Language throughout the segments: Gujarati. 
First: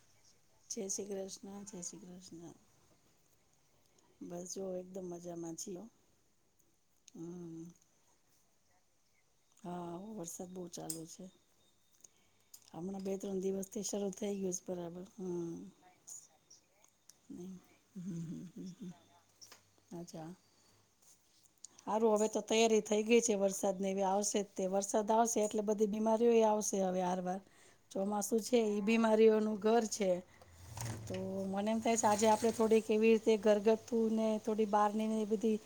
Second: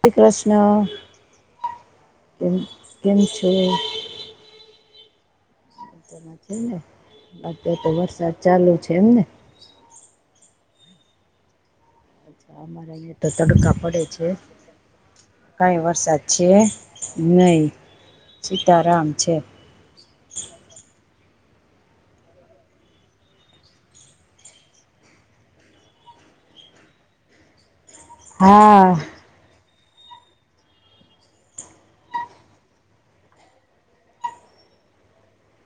શ્રી કૃષ્ણ જય શ્રી કૃષ્ણ જય શ્રી કેમ કૃષ્ણ કેમ છે? બસ જો એકદમ મજા માં છીએ. અત્યાર ન છે ને હમ અત્યાર તો વરસાદ ચાલુ છે એમને. હા વરસાદ બહુ ચાલુ છે, અમારે હમણાં બે અહિયાં તો ત્રણ તડકા દિવસથી પડે શરૂ છે, થઈ ગયું બરાબર હમ કઈ વરસાદ છે નહીં સીતારામ છે, અચછા [unintelligible] સારું હવે તો તૈયારી થઇ ગઈ છે, વરસાદ ને એવી આવશે જ તે વરસાદ આવશે એટલે બધી બીમારીઓ એ આવશે સે અવે આરબાર [inaudible] ચોમાસુ છે, એ હા બીમારીઓનું ઘર છે તો મને એમ થાય છે, આજે આપણે થોડી કેવી રીતે ઘરગથ્થું ને થોડી બહારની એ બધી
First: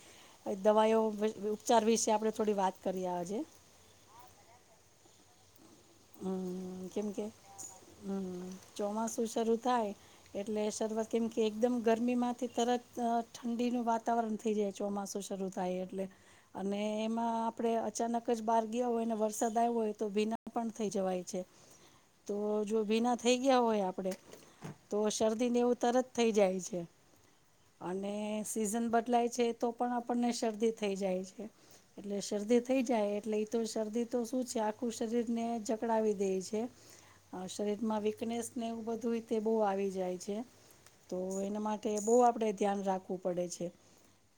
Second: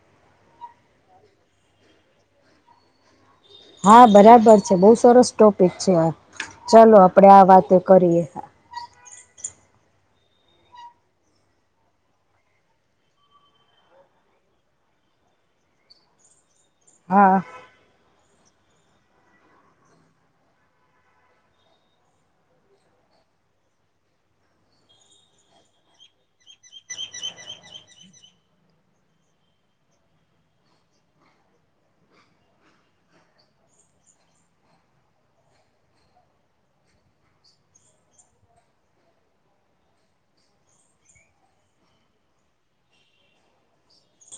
દવાઓ ઉપચાર વિશે આપણે થોડી વાત કરીએ આજે હા, બરાબર છે બઉુ સરસ સ્ટોક છે, હમ ચાલો કેમ કે આપડે આ વાતો કરીએ હમ ચોમાસું શરૂ થાય એટલે શરૂઆત કેમ કે એકદમ ગરમી માંથી તરત ઠંડીનું વાતાવરણ થઈ જાય છે ચોમાસું શરૂ થાય એટલે અને એમાં હા આપડે અચાનક જ બહાર ગયા હોય, વરસાદ આવ્યો હોય તો ભીના પણ થઈ જવાય છે તો જો ભીના થઈ ગયા હોય આપડે તો શરદી ને એવું તરત થઈ જાય છે, અને સીઝન બદલાય છે, તો પણ આપણને શરદી થઈ જાય છે એટલે શરદી થઈ જાય એટલે એ તો શરદી તો શું છે, આખું શરીર ને ચકડાવી દે છે શરીરમાં વીકનેસને બધું રીતે બહુ આવી જાય છે, તો એના માટે બહુ આપણે ધ્યાન રાખવું પડે છે,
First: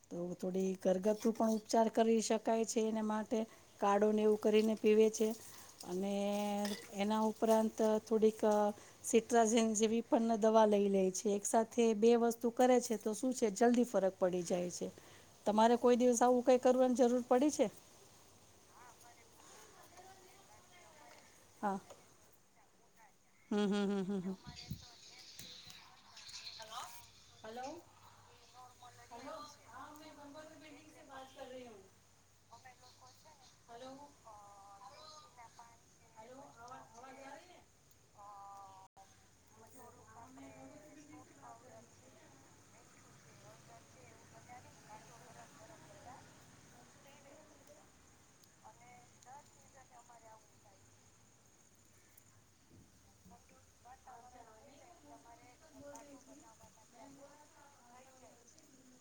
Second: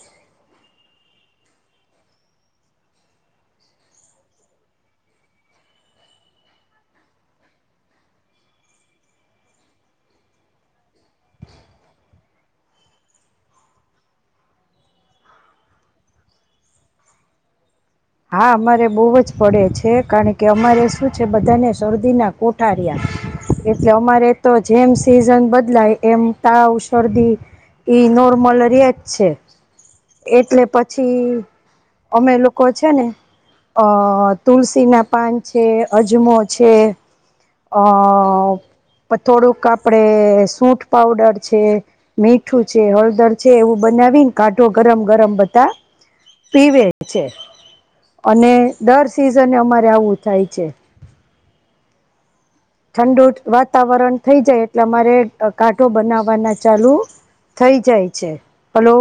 તો થોડી ઘરગથ્થું પણ ઉપચાર કરી શકાય છે એના માટે કાળો ને એવું કરીને પીવે છે અને એના ઉપરાંત થોડીક સિટ્રજન જેવી પણ દવા લઈ લે છે એક સાથે બે વસ્તુ કરે છે તો શું છે, જલ્દી ફરક પડી જાય છે તમારે કોઈ દિવસ આવું કઈ કરવાની જરૂર પડી છે, હા, અમારે બહુ જ પડે છે કારણ કે અમારે શું છે, બધાને હા શરદીના ઉાર્યા હમ હમ એટલે હમ હમ અમારે તો હમ જેમ સિઝન બદલાય એમ તાવ શરદી ઈ નોર્મલ રિયેજ છે, એટલે પછી અમે લોકો છે ને અ તુલસી ના પાન છે અજમો છે અ પણ થોડુંક કાપડે સૂઠ પાવડર છે મીઠું છે હળદર છે એવું બધું નવીન કાંઠો ગરમ ગરમ બધાં પીવે છે અને દર સિઝન અમારે આવું થાય છે ઠંડુ વાતાવરણ થઈ જાય એટલે અમારે કાઠો બનાવવાના ચાલુ થઈ જાય છે hello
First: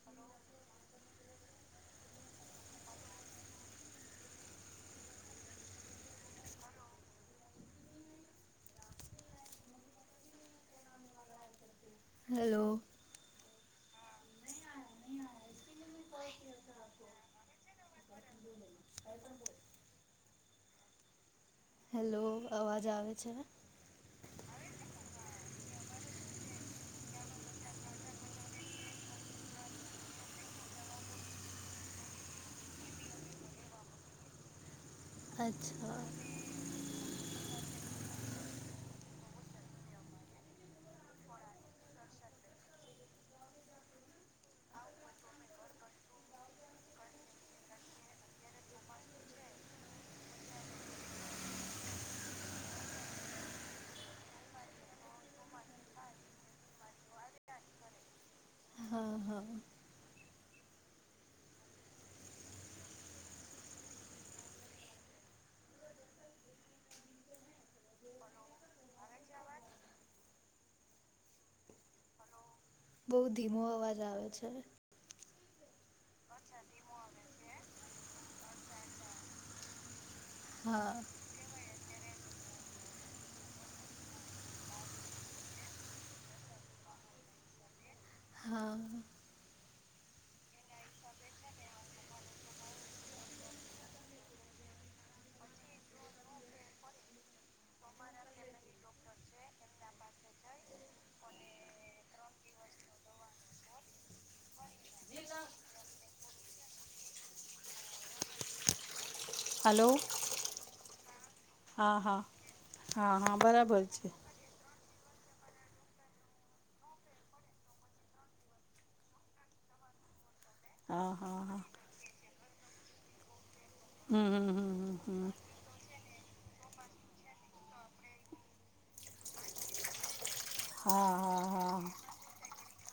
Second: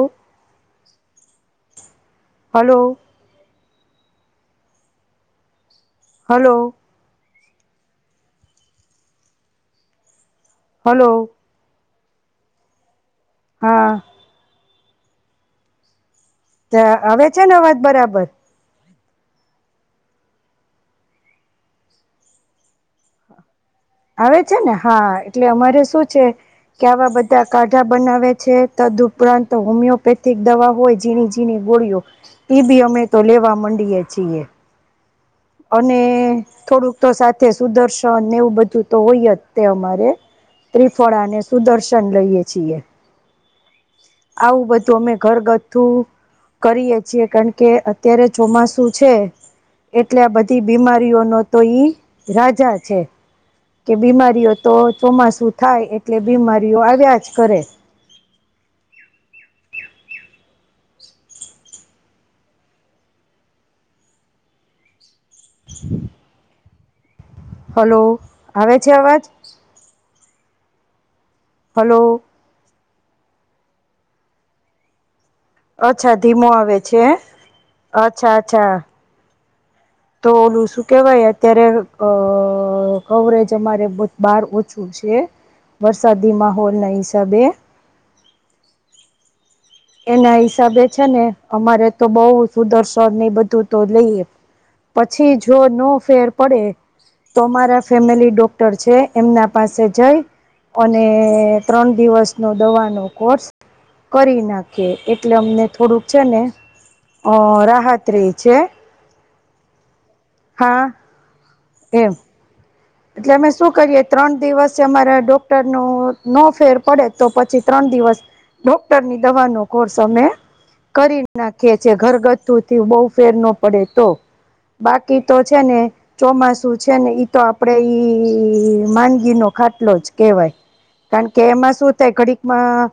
hello hello hello hello હા હવે છે ને અવાજ બરાબર, [unintelligible] હેલો અવાજ આવે છે, આવે છે, ને હા એટલે અમારે શું છે કે આવા બધા કાઢા બનાવે છે તદઉપરાંત હોમિયોપેથિક દવા હોય ઝીણી જઝીણી ગોળયો એ બી અમે તો લેવા માંડીયએ છીએ, અચ્છા અને થોડુંક તો સાથે સુદર્શન એવું બધું તો હોય તે અમારે ત્રિફળાને સુદર્શન લઈએ છીએ આવું બધું અમે ઘર ગથ્થું કરીએ છીએ કારણ કે અત્યારે ચોમાસું છે એટલે બધી બીમારીઓનો તો ઈ રાજા છે કે બીમારીઓ તો ચોમાસું થાય એટલે બીમારીઓ આવ્યા જ કરે [inaudible] હા હા. [inaudible] હલો આવે છે અવાજ. હલો. બહુ ધીમો અવાજ આવે છે. અચ્છા ધીમો આવે છે અચ્છા અચ્છા તો ઓલું શું હા કેહેવાય અત્યારે અ અ કવરેજ અમારે બહાર ઓછું છે. વરસાદી માહોલ ના હિસાબે. હા. એના હિસાબે છે ને અમારે તો બહુ સુદરશ ને બધું તો લઈએ. પછી જો ન ફેર પડે. તોરા ફેમિલી ડોક્ટર છે એમના પાસે જઈ. અને ત્રણ દિવસ નો દવા ન કોર્સ કરી નાખો. ઓકે એટલે અમને થોડુંક છે ને અ રાહત રે છે. હલો. હ. હા હા. હા એટલે હા અમે શું બરાબર કરીએે છે ત્રણ દિવસ.. જે અમારા ડોક્ટર ન નો ફેર પડે તો પછી ત્રણ દિવસ ડોક્ટર ની દવા નો કોર્સ અમે હા કરી હા હા નાખીએ છીએ ઘરગથ્થુ થી બહૂ ફેર નો પડે તો હમ હમ હમ બાકી હમ તો છે ને ચોમાસું છે ને ઈ તો. આપડે ઈ માંનગી નો ખાટલો જ કેવાય. હા કારણ કે હા એમાં હા શું થાય ઘડીકમાં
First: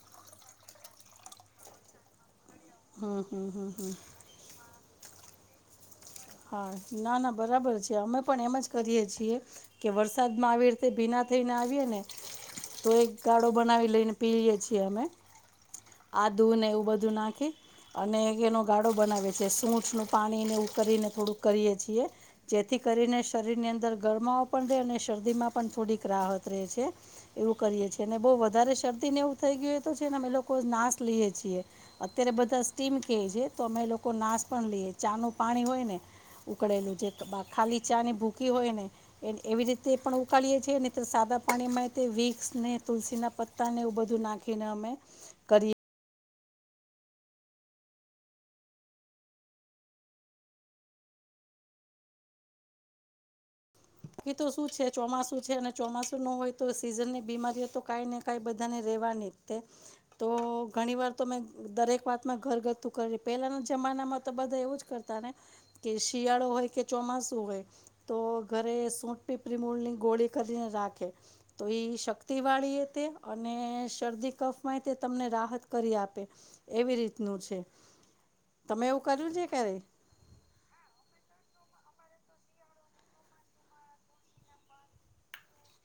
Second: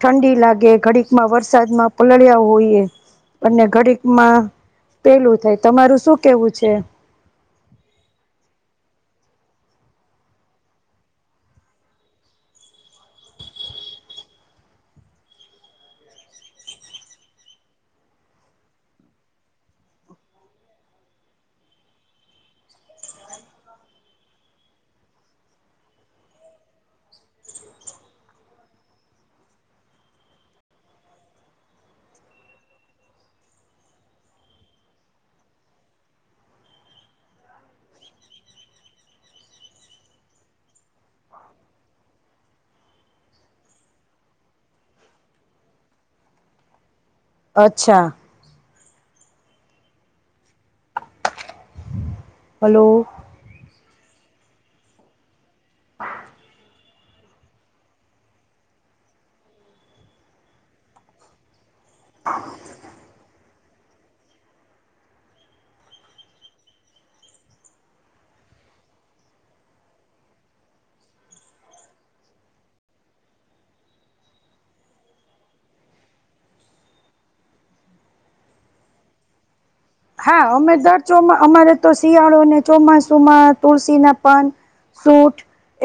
ઠંડી લાગે ઘડીકમાં વરસાદમાં પલળ્યા હોઈએ. હમ હમ અને હમ હમ ઘડીક માં પેલું થાય તમારું શું કેવું હા છે ના ના બરાબર છે, અમે પણ એમ જ કરીએ છીએ. કે વરસાદમાં આવી રીતે ભીના થઈને આવીએ ને તો એક ગાળો બનાવી લઈને પીએ છીએ અમે આધૂ ને એવું બધું નાખે અને એનો ગાળો બનાવે છે, સૂઠ નું પાણીને એવું કરીને. થોડું કરીએ છીએ જેથી કરીને શરીર ની અંદર ગરમાવો પણ રહેે અને શરદીમાં પણ થોડીક. એવું કરીેી બ વધારે શરદી ને એવું થઈ ગય તો છે, એ લોકો નાશ. અત્યારે બધા સ્ટીમ કે છે, તો અમે લોકો નાશ પણ લઈએ ચાનું પાણી હોય ને. ઉકળેલું જે ખાલી ચા ની ભૂખ હોય ને એવી રીતે પણ ઉકાળીએ છેએ ને. સાદા પાણીમાં વીકસ ને તુલસી ના પત્તા ને એવું બધું નાખીને અમે કરીએ. અચ્છા. હલો. તો શું છે ચોમાસુ છે અને ચોમાસુ ન હોય તો સીઝન ની બીમારીઓ તો કઈને ક બધા તો ઘણી વાર તો મે દરેક વાતમાં ઘરગથતું કરી પેલા. જમાનામાં તો બધા એવું જ કરતા ને કે શિયાળો હોય કે ચોમાસુ હોય તો. ઘરે સૂટ પીપી મૂળની ગોળી કરીને રાખે તો શક્તિ વાળી એ તે અને. ને શરદી કફ હોય તમને રાહત કરી આપે એવી રીતનું છે. તમે એવું કર્યું છે ક્યારે. હા અમે દર ચોમા અમારે તો શિયાળોને ચોમાસુમાં તુલસી ના પાન સૂટ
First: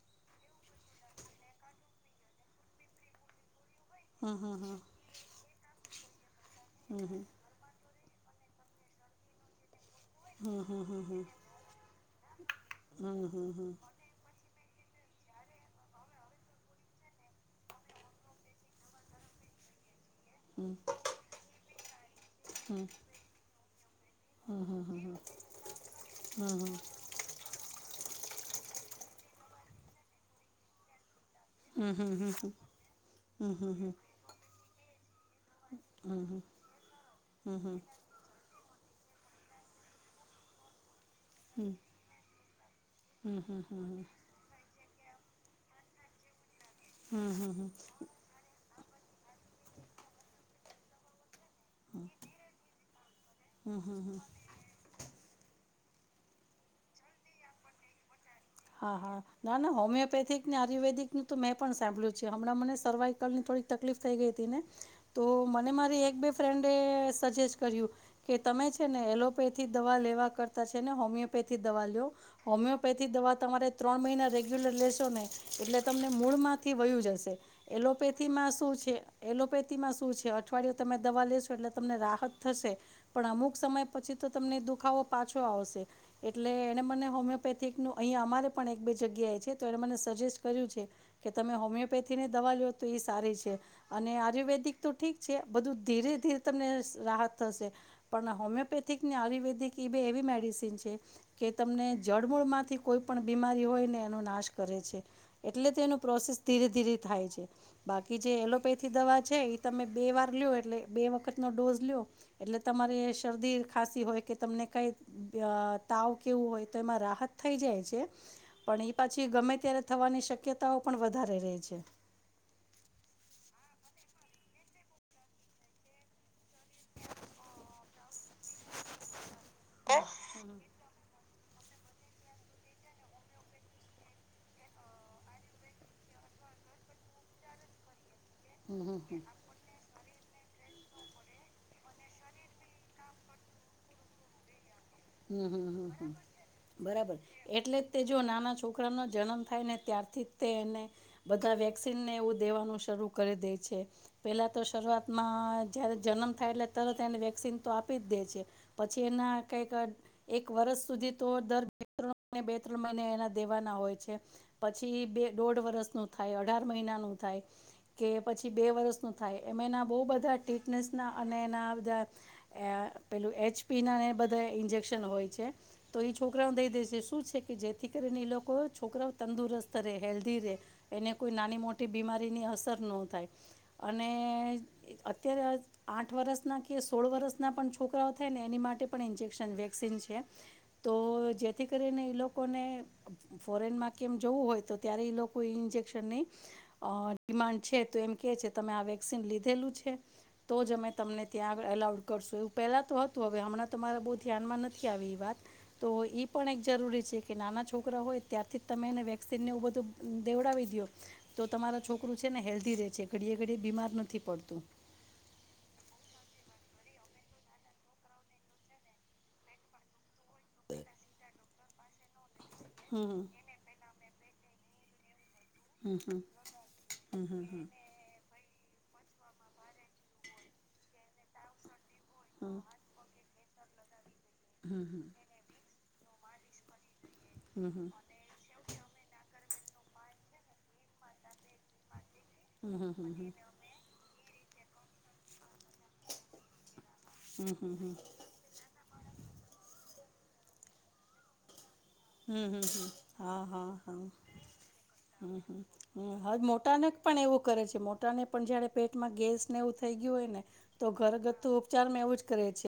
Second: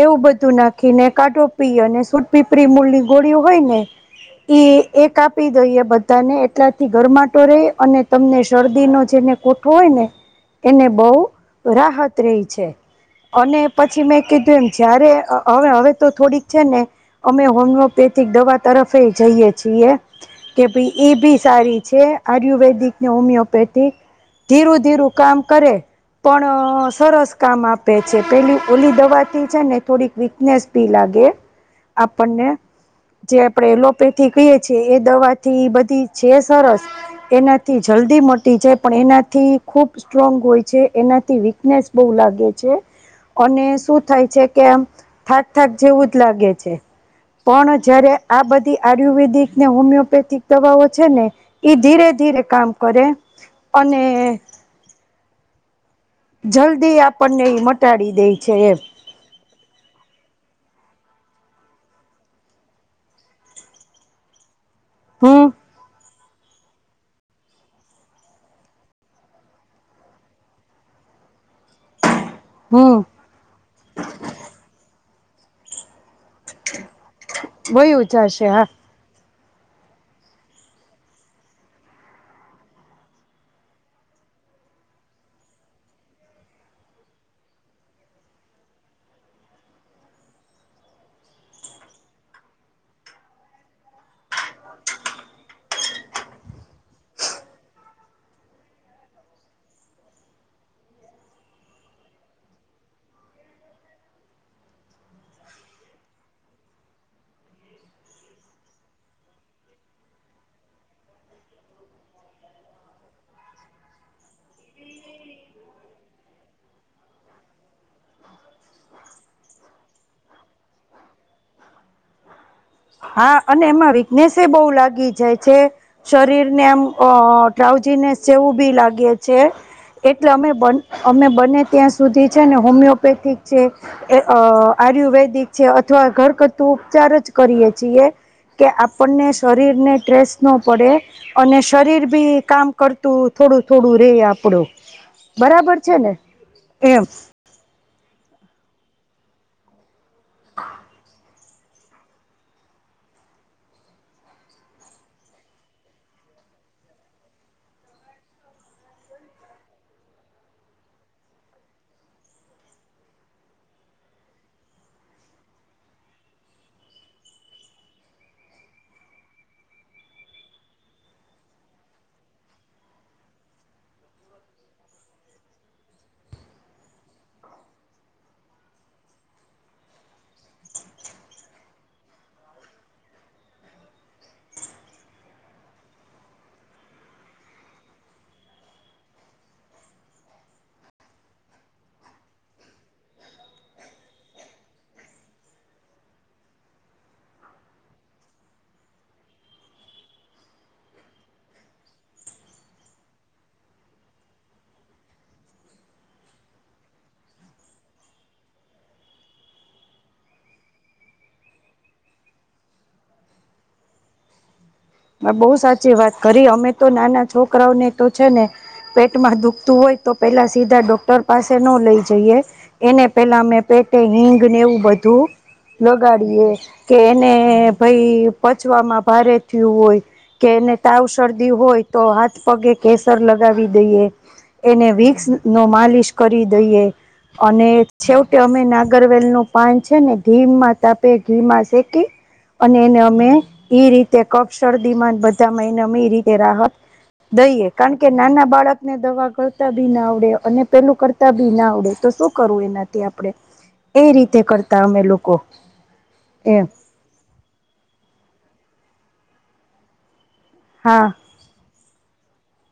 એવું બધું નાખીને કાઢોપી અને સૂટ પીપરી મૂળની ગોળીઓ હોય ને. હમ એ હમ એક આપી દઈએ બધાને એટલાથી હમ ગરમાટો રહી અને તમને શરદી. દીનો જેને કોઠો હોય ને. હમ હમ એને હમ હમ હમ બહ રાહત રહી છે હમ હમ હમ અને પછી મેં કીધું એમ જ્યારે હવે હવે તો થોડીક છે, ને અમે હોમિયોપેથિક દવા તરફે જઈએ છીએ કે ભઈ હમ એ બી સારી છે, હમ આયુર્વેદિક ને હોમિયોપેથ ધી ધીરું, ધીરું કામ કરે પણ સરસ કામ આપે છે. પેલી ઓલી દવા થી છે, ને થોડીક વીકનેસ ભી લાગે આપણને જે આપડે એલોપેથી કહીએ છીએ એ દવા થી બધી જે સરસ એનાથી જલ્દી મ છે, પણ એનાથી ખૂબ સ્ટ્રોંગ હોય છે એના વીકનેસ બહુ લાગે છે, અને શું થાય છે, કે આમ થાક થાક જેવું જ લાગે છે, પણ જયારે આ બધી આયુર્વેદિક ને, હોમિયોપેથિક દવાઓ છે ને એ ધીરે, ધીરે કામ કર અને જલ્દી આપણને ઈ મટાડી દે છે એમ હા, હા ના, ના હોમિયોપેથિક ને આયુર્વેદિકનું તો મેં પણ સાંભળ્યું છે. હમણાં મને સર્વાઈકલની થોડીક તકલીફ થઈ ગઈ હતી ને તો હમ મને મારી એક બે ફ્રેન્ડે સજેસ્ટ કર્યું કે તમે છે, ને એલોપેથી દવા લેવા કરતા ને હોમિયો પેથથી દવા લ્યો હમ હોમિયોપેથિક દવા તમારે ત્રણ મહિના રેગ્યુલર લેશો ને એટલે તમને મૂળમાં માંથી વયું જશે વયું એલોપેથી જશે માં હા શું છે. એલોપેથીમાં શું છે, અઠવાડિયું તમે દવા લેશો એટલે તમને રાહત થશે પણ અમુક સમય પછી તમને દુખાવો પાછો આવશે એટલે એને મને હોમિયોપેથીકનું અહીંયા અમારે પણ એક બે જગ્યાએ છે. તો એણે મને સજેસ્ટ કર્યું છે, કે તમે હોમિયોપેથીને દવા લો તો એ સારી છે, અને આયુર્વેદિક તો ઠીક છે, બધું ધીરે ધીરે તમને રાહત થશે પણ હોમિયોપેથિક ને આયુર્વેદિક કે બે એવી મેડિસિન છે કે તમને જડમૂળ માંથી કોઈ પણ બીમારી હોય ને એનો નાશ કરે છે, એટલે તો એનું પ્રોસેસ ધીરે ધીરે થાય છે. બાકી જે એલોપેથી દવા છે, એ તમે બે વાર લ્યો એટલે બે વખતનો ડોઝ લ્યો એટલે તમા તમારી એ શરદી ખાસી હોય કે તમને કઈ તાવ કેવું હોય તો એમાં રાહત થઈ જાય છે પણ એ પાછી ગમે ત્યારે થવાની શક્યતાઓ પણ વધારે રહે છે. [inaudible] હા અને એમાં વીકનેસ બહુ લાગી જાય છે શરીર ને એમ અ ટ્રાઉજીને જેવું બી લાગે છે એટલે અમે બંને અમે બને ત્યાં સુધી છે ને હોમિયોપેથિક છે આયુર્વેદિક છે અથવા ઘર ઉપચાર જ કરીએ છીએ કે હમ હમ હમ આપણને શરીરને ટ્રેસ્ટ ન પડે અને શરીર બી કામ કરતું થોડું થોડું રે આપણું હમ બરાબર હમ છે હમ ને એમ બરાબર એટલે તે જો નાના છોકરાનો જન્મ થાય ને ત્યારથી તે એને બધા વેક્સિનને એવું દેવાનું શ શરૂ કરી દે છે, પહેલા તો શરૂઆતમાં જ્યારે જન્મ થાય એટલે તરત એને વેક્સિન આપી કરી જ દે છે, પછી એના કઈક એક વર્ષ સુધી તો દર બે, ત્રણ બે, ત્રણ મહિને એના દેવાના હોય છે. પછી ઈ બે દોઢ વર્ષ નું થાય અઢાર મહિનાનું થાય કે પછી બે વર્ષ નું થાય એમના ખૂબ બધા ટીટનેસના અને એના બધા પેલું એચપીના બધા ઇન્જેક્શન આપતા હોય છે તો ઈ છોકરાઓને દઈ દે છે, કે શું જેથી કરીને એ લોકો છોકરાઓ તંદુરસ્ત હેલ્ધી રે એને કોઈ નાની, મોટી બીમારીની અસર ન થાય અને અત્યારે આઠ વર્ષના કે સોળ વર્ષ ના પણ છોકરાઓ થાય ને એની માટે પણ ઇન્જેક્શન દે વેક્સિન છે તો જેથી કરીને એ લોકોને ફોરેનમાં કેમ જવું હોય તો ત્યારે એ લોકો એ ઇન્જેક્શનની અ ડિમાન્ડ છે તો એમ કે છે, તમે આ વેક્સિન લીધેલું છે તો જ અમે તમને ત્યાં અલાઉડ કરશું એવું પેલા તો હતું હવે હમણાં તો હવે બહુ ધ્યાનમાં નથી. નથી આવી એ વાત ઈ પણ એક જરૂરી છે કે નાના છોકરા હોય ત્યારથી તમે એને વેક્સિન ને એવું બધું દેવડાવી દયો તો તમારા છોકરું છે ને હેલ્ધી રે છે ઘડીએ ઘડીએ બીમાર નથી પડતું. બહુ સાચી વાત કરી અમે તો નાના છોકરાઓને તો છે ને પેટ માં દુખતું હોય. તો પેલા સીધા ડોક્ટર પાસે ન લઈ જઈએ. એને હમ પેલા અમે પેટે એવું બધું હમ હમ લગાડીએ. કે એને હમ હમ ભાઈ પચવામાં ભારે થયું હોય. કે એને તાવ શરદી હોય તો, હાથ પગે હમ કેસર લગ વી દઈએ. હમ એને હમ વિકસ નો માલિશ કરી દઈએ. અને હમ હમ છેવટે અમે ના ગરવેલ નું પાન છે ને, ઘીમાં તાપે, ઘી માં શેકી હમ હમ હમ અને હમ એને હમ હમ અમે ઈ રીતે કફ શરદી માં બધામાં [unintelligible] અમે એ રીતે રાહત દઈએ. કારણ કે નાના બાળક ને દવા ગણતા બી ના આવડે, અને પેલું કરતા બી ના આવડે તો હમ શું હમ હમ કરવું હમ એનાથી આપણેે. હા હા હા એ રીતે કરતા અમે હમ લોકો હમ હમ હા એમ. મોટાને પણ એવું કરે છે. મોટા ને પણ જયારે પેટમાં ગેસ ને એવું થઈ ગયું હોય ને, તો હા ઘરગથ્થુ ઉપચાર માં એવું જ કરે છે.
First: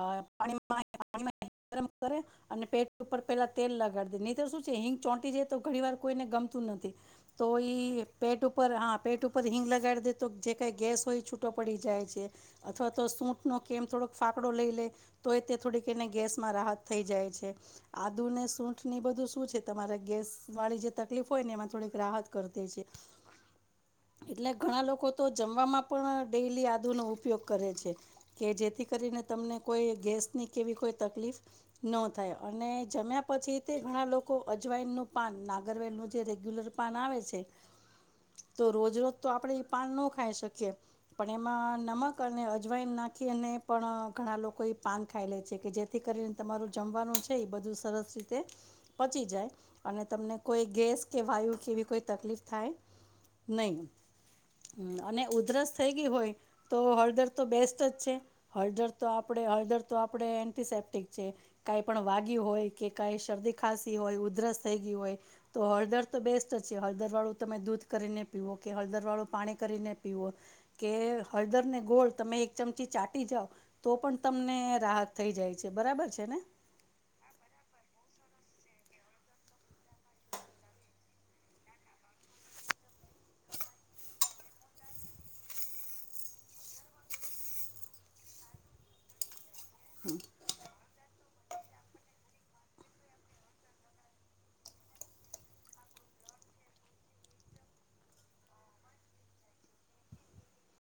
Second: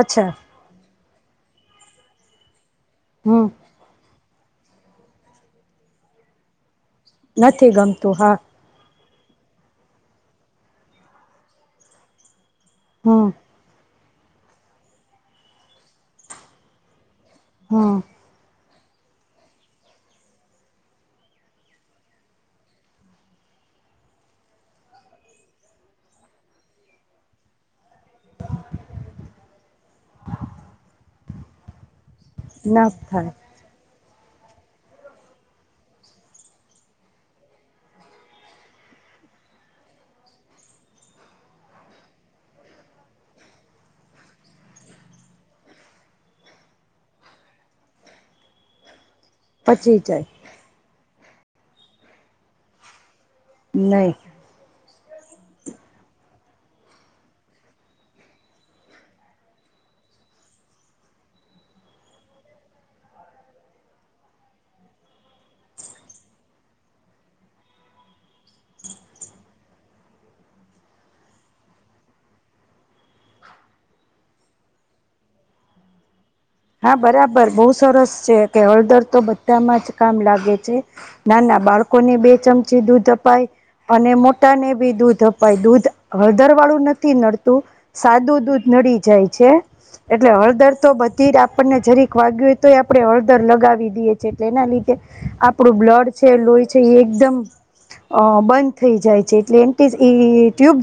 અચ્છા પાણી ગરમ કરે અને પેટ ઉપર હમ પેલા લગાડ દે, નહીર શું છે હિંગ ચોંટી છે. તો ઘણી વાર કોઈને ગમતું નથી. તો નથી ઈ ગમતું હા પેટ ઉપર હા. પેટ ઉપર હિંગ લગાડી દે તો, જે કઈ ગેસ હોય છૂટો પડી જાય છે અથવા તો હમ સૂટ નો કેમ થોડોક ફાકડો લઈ લે તો એ તે થોડીક એને ગેસમાં રાહત થઈ જાય. છે હમ આ. સૂઠ ની બધું શું છે તમારે ગેસ વાળી જે તકલીફ હોય ને એમાં થોડીક રાહત કર દે છે. [inaudible] એટલે ઘણા લોકો તો, જમવાવામાં પણ ડેલી આદુ નો ઉપયોગ કરે છે. કે જેથી કરીને તમને કોઈ ગેસ ની કેવી કોઈ તકલીફ ન થાય. અને ના જમ્યા થાય પછી તે ઘણા લોકો અજવાઈનનું પાન, નાગરવેન નું જે રેગ્યુલર પાન આવે છે. તો રોજ રોજ તો આપડે એ પાન ન ખાઈ શકીએ. પણ એમાં નમક અને અજવાઈણ નાખીને પણ ઘણા લોકો એ પાન ખાઈ લે છે. કે જેથી કરીને તમારું જમવાનું છે એ બધું. સરસ રીતે પચી જાય, પચી અને જાય તમને કોઈ ગેસ. કે વાયુ કેવી કોઈ તકલીફ થાય. નહીં નહી. અને ઉધરસ થઈ ગઈ હોય તો, હળદર તો બેસ્ટ જ છે. હળદર તો આપડ હળદર. આપ એન્ટીસેપ્ટિક છે. કઈ પણ વાગી હોય. કે કા શરદી ખાંસી હોય, ઉધરસ થઈ ગય હોય, તો હળદર તો બેસ્ટ જ છે. હળદર વાળું તમે દૂધ. કરીને પીવો. કે હળદર વાળું પાણી કરીને પીવો. કે હળદરને ગોળ તમે એક ચમ. ચાટી જાવ તો પણ તમને રાહત થઈ જાય છે. બરાબર છે ને? હા! બરાબર બહું સરસ છે. કે હળદર તો બધામાં જ કામ લાગે છે. ના ના બાળકોને બે ચમચી દૂધ અપાય અને મોટાને બી દૂધ અપાય. દૂધ હળદર વાળું નથી નડતું, સાદું દૂધ નડી જાય છે. એટલે હળદર તો બધ તીર આપણને જરીક વાગ્યું હોય તો, આપણે હળદર લગાવી દઈએ છએ, એટલે એના લીધે આપણું બ્લડ લોહી છે એ એકદમ બંધ થઈ જાય છે. એટલે એ ટ્યુબ